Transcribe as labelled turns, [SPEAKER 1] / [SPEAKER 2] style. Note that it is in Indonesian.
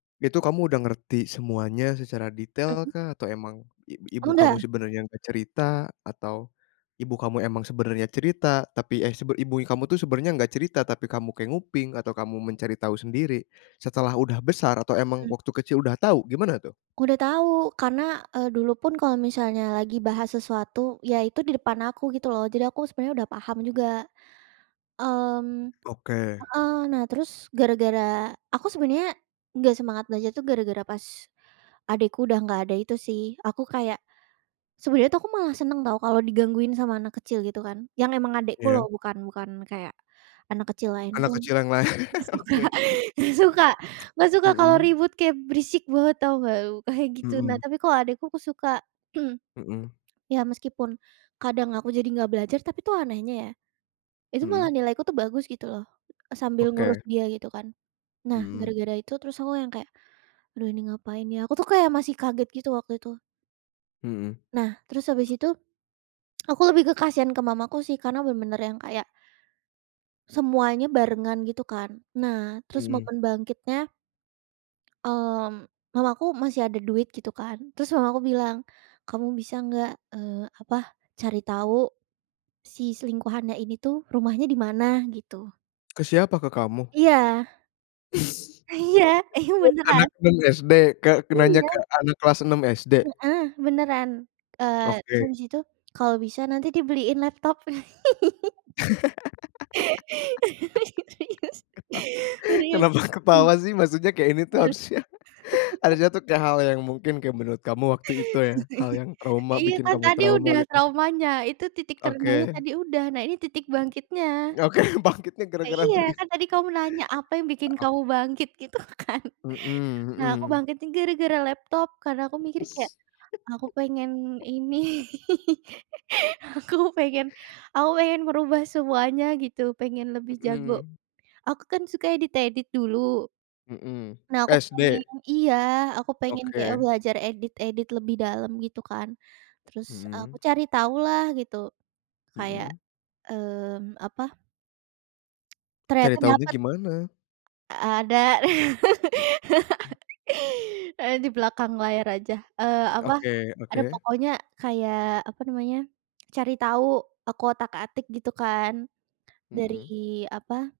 [SPEAKER 1] Itu kamu udah ngerti semuanya secara detail
[SPEAKER 2] Mhm.
[SPEAKER 1] kah, atau emang, ib ibu kamu
[SPEAKER 2] Udah.
[SPEAKER 1] sebenarnya nggak cerita atau, ibu kamu emang sebenarnya cerita tapi, eh, sebe ibunya kamu tuh sebenarnya nggak cerita, tapi kamu kayak nguping atau kamu mencari tahu sendiri. Setelah udah besar atau emang
[SPEAKER 2] Mmm.
[SPEAKER 1] waktu kecil udah tahu, gimana tuh?
[SPEAKER 2] Udah tahu. Karena, eee, dulu pun kalau misalnya lagi bahas sesuatu, yaitu di depan aku gitu loh. Jadi aku sebenarnya udah paham juga. Mmm
[SPEAKER 1] Oke.
[SPEAKER 2] heeh, nah, terus gara-gara aku sebenarnya nggak semangat belajar tuh gara-gara, pas adekku udah nggak ada, itu sih. Aku kayak sebenarnya tuh aku malah seneng tau kalau digangguin sama anak kecil gitu kan. Yang emang adekku loh,
[SPEAKER 1] Iya.
[SPEAKER 2] bukan bukan kayak anak kecil lain
[SPEAKER 1] Anak
[SPEAKER 2] dong.
[SPEAKER 1] kecil yang lain.
[SPEAKER 2] Nggak suka
[SPEAKER 1] Oke.
[SPEAKER 2] nggak suka nggak suka kalau
[SPEAKER 1] Mhm.
[SPEAKER 2] ribut kayak berisik banget sama tau nggak, kayak gitu. Nah
[SPEAKER 1] Mhm.
[SPEAKER 2] tapi kalau adikku aku suka.
[SPEAKER 1] Mhm.
[SPEAKER 2] Ya meskipun, kadang aku jadi nggak belajar tapi tuh anehnya ya, itu malah
[SPEAKER 1] Mhm.
[SPEAKER 2] nilai aku tuh bagus gitu loh, sambil ngurus
[SPEAKER 1] Oke.
[SPEAKER 2] dia gitu kan. Nah,
[SPEAKER 1] Hmm.
[SPEAKER 2] gara-gara itu terus aku yang kayak, "Aduh ini ngapain ya?" Aku tuh kayak masih kaget gitu waktu itu.
[SPEAKER 1] Hmm.
[SPEAKER 2] Nah terus habis itu, aku lebih ke kasihan ke mamaku sih, karena benar-benar yang kayak semuanya barengan, gitu kan. Nah, terus
[SPEAKER 1] Mhm.
[SPEAKER 2] momen bangkitnya, mmm, mamaku masih ada duit gitu kan, terus mama aku bilang, "Kamu bisa nggak, eee, apa, cari tahu si selingkuhannya ini tuh, rumahnya di mana?" Gitu.
[SPEAKER 1] Ke siapa, ke kamu?
[SPEAKER 2] Iya. Iya. Ini
[SPEAKER 1] Anak
[SPEAKER 2] beneran.
[SPEAKER 1] 6 SD, ke ke nanya ke
[SPEAKER 2] Iya.
[SPEAKER 1] anak kelas 6 SD?
[SPEAKER 2] Heeh, beneran. Eee, terus
[SPEAKER 1] Oke.
[SPEAKER 2] habis itu, kalau bisa nanti dibeliin laptop. Serius serius.
[SPEAKER 1] Kenapa ketawa sih? Maksudnya kayak ini tuh
[SPEAKER 2] Heeh.
[SPEAKER 1] harusnya harusnya tuh kayak hal yang mungkin kayak menurut kamu waktu itu ya, hal yang trauma,
[SPEAKER 2] Iya,
[SPEAKER 1] bikin
[SPEAKER 2] kan
[SPEAKER 1] kamu
[SPEAKER 2] tadi
[SPEAKER 1] trauma
[SPEAKER 2] udah
[SPEAKER 1] gitu.
[SPEAKER 2] traumanya, itu titik terendahnya
[SPEAKER 1] Oke.
[SPEAKER 2] tadi udah, nah ini titik bangkitnya.
[SPEAKER 1] Oke bangkitnya gara-gara
[SPEAKER 2] Iya,
[SPEAKER 1] dibeliin
[SPEAKER 2] kan tadi kamu nanya, "Apa yang bikin
[SPEAKER 1] Oh.
[SPEAKER 2] kamu bangkit?" Gitu kan.
[SPEAKER 1] Mhm
[SPEAKER 2] Nah, aku
[SPEAKER 1] mhm.
[SPEAKER 2] bangkitnya gara-gara laptop, karena aku mikir kayak aku pengen ini. Aku pengen aku pengen merubah semuanya gitu, pengen lebih jago.
[SPEAKER 1] Mhm.
[SPEAKER 2] Aku kan suka edit-edit dulu
[SPEAKER 1] Mhm.
[SPEAKER 2] nah aku pengen
[SPEAKER 1] SD?
[SPEAKER 2] iya, aku pengen kayak
[SPEAKER 1] Oke.
[SPEAKER 2] belajar edit-edit lebih dalam gitu kan. Terus, eee, aku
[SPEAKER 1] Mhm.
[SPEAKER 2] cari tahu lah gitu kayak,
[SPEAKER 1] Mhm.
[SPEAKER 2] mmm, apa ternyata
[SPEAKER 1] Cari taunya
[SPEAKER 2] dapat.
[SPEAKER 1] gimana?
[SPEAKER 2] Ada. Saya di belakang layar aja, eee, apa,
[SPEAKER 1] Oke oke.
[SPEAKER 2] ada pokoknya kayak, apa namanya, cari tahu, aku otak-atik gitu kan, dari
[SPEAKER 1] Mhm.
[SPEAKER 2] apa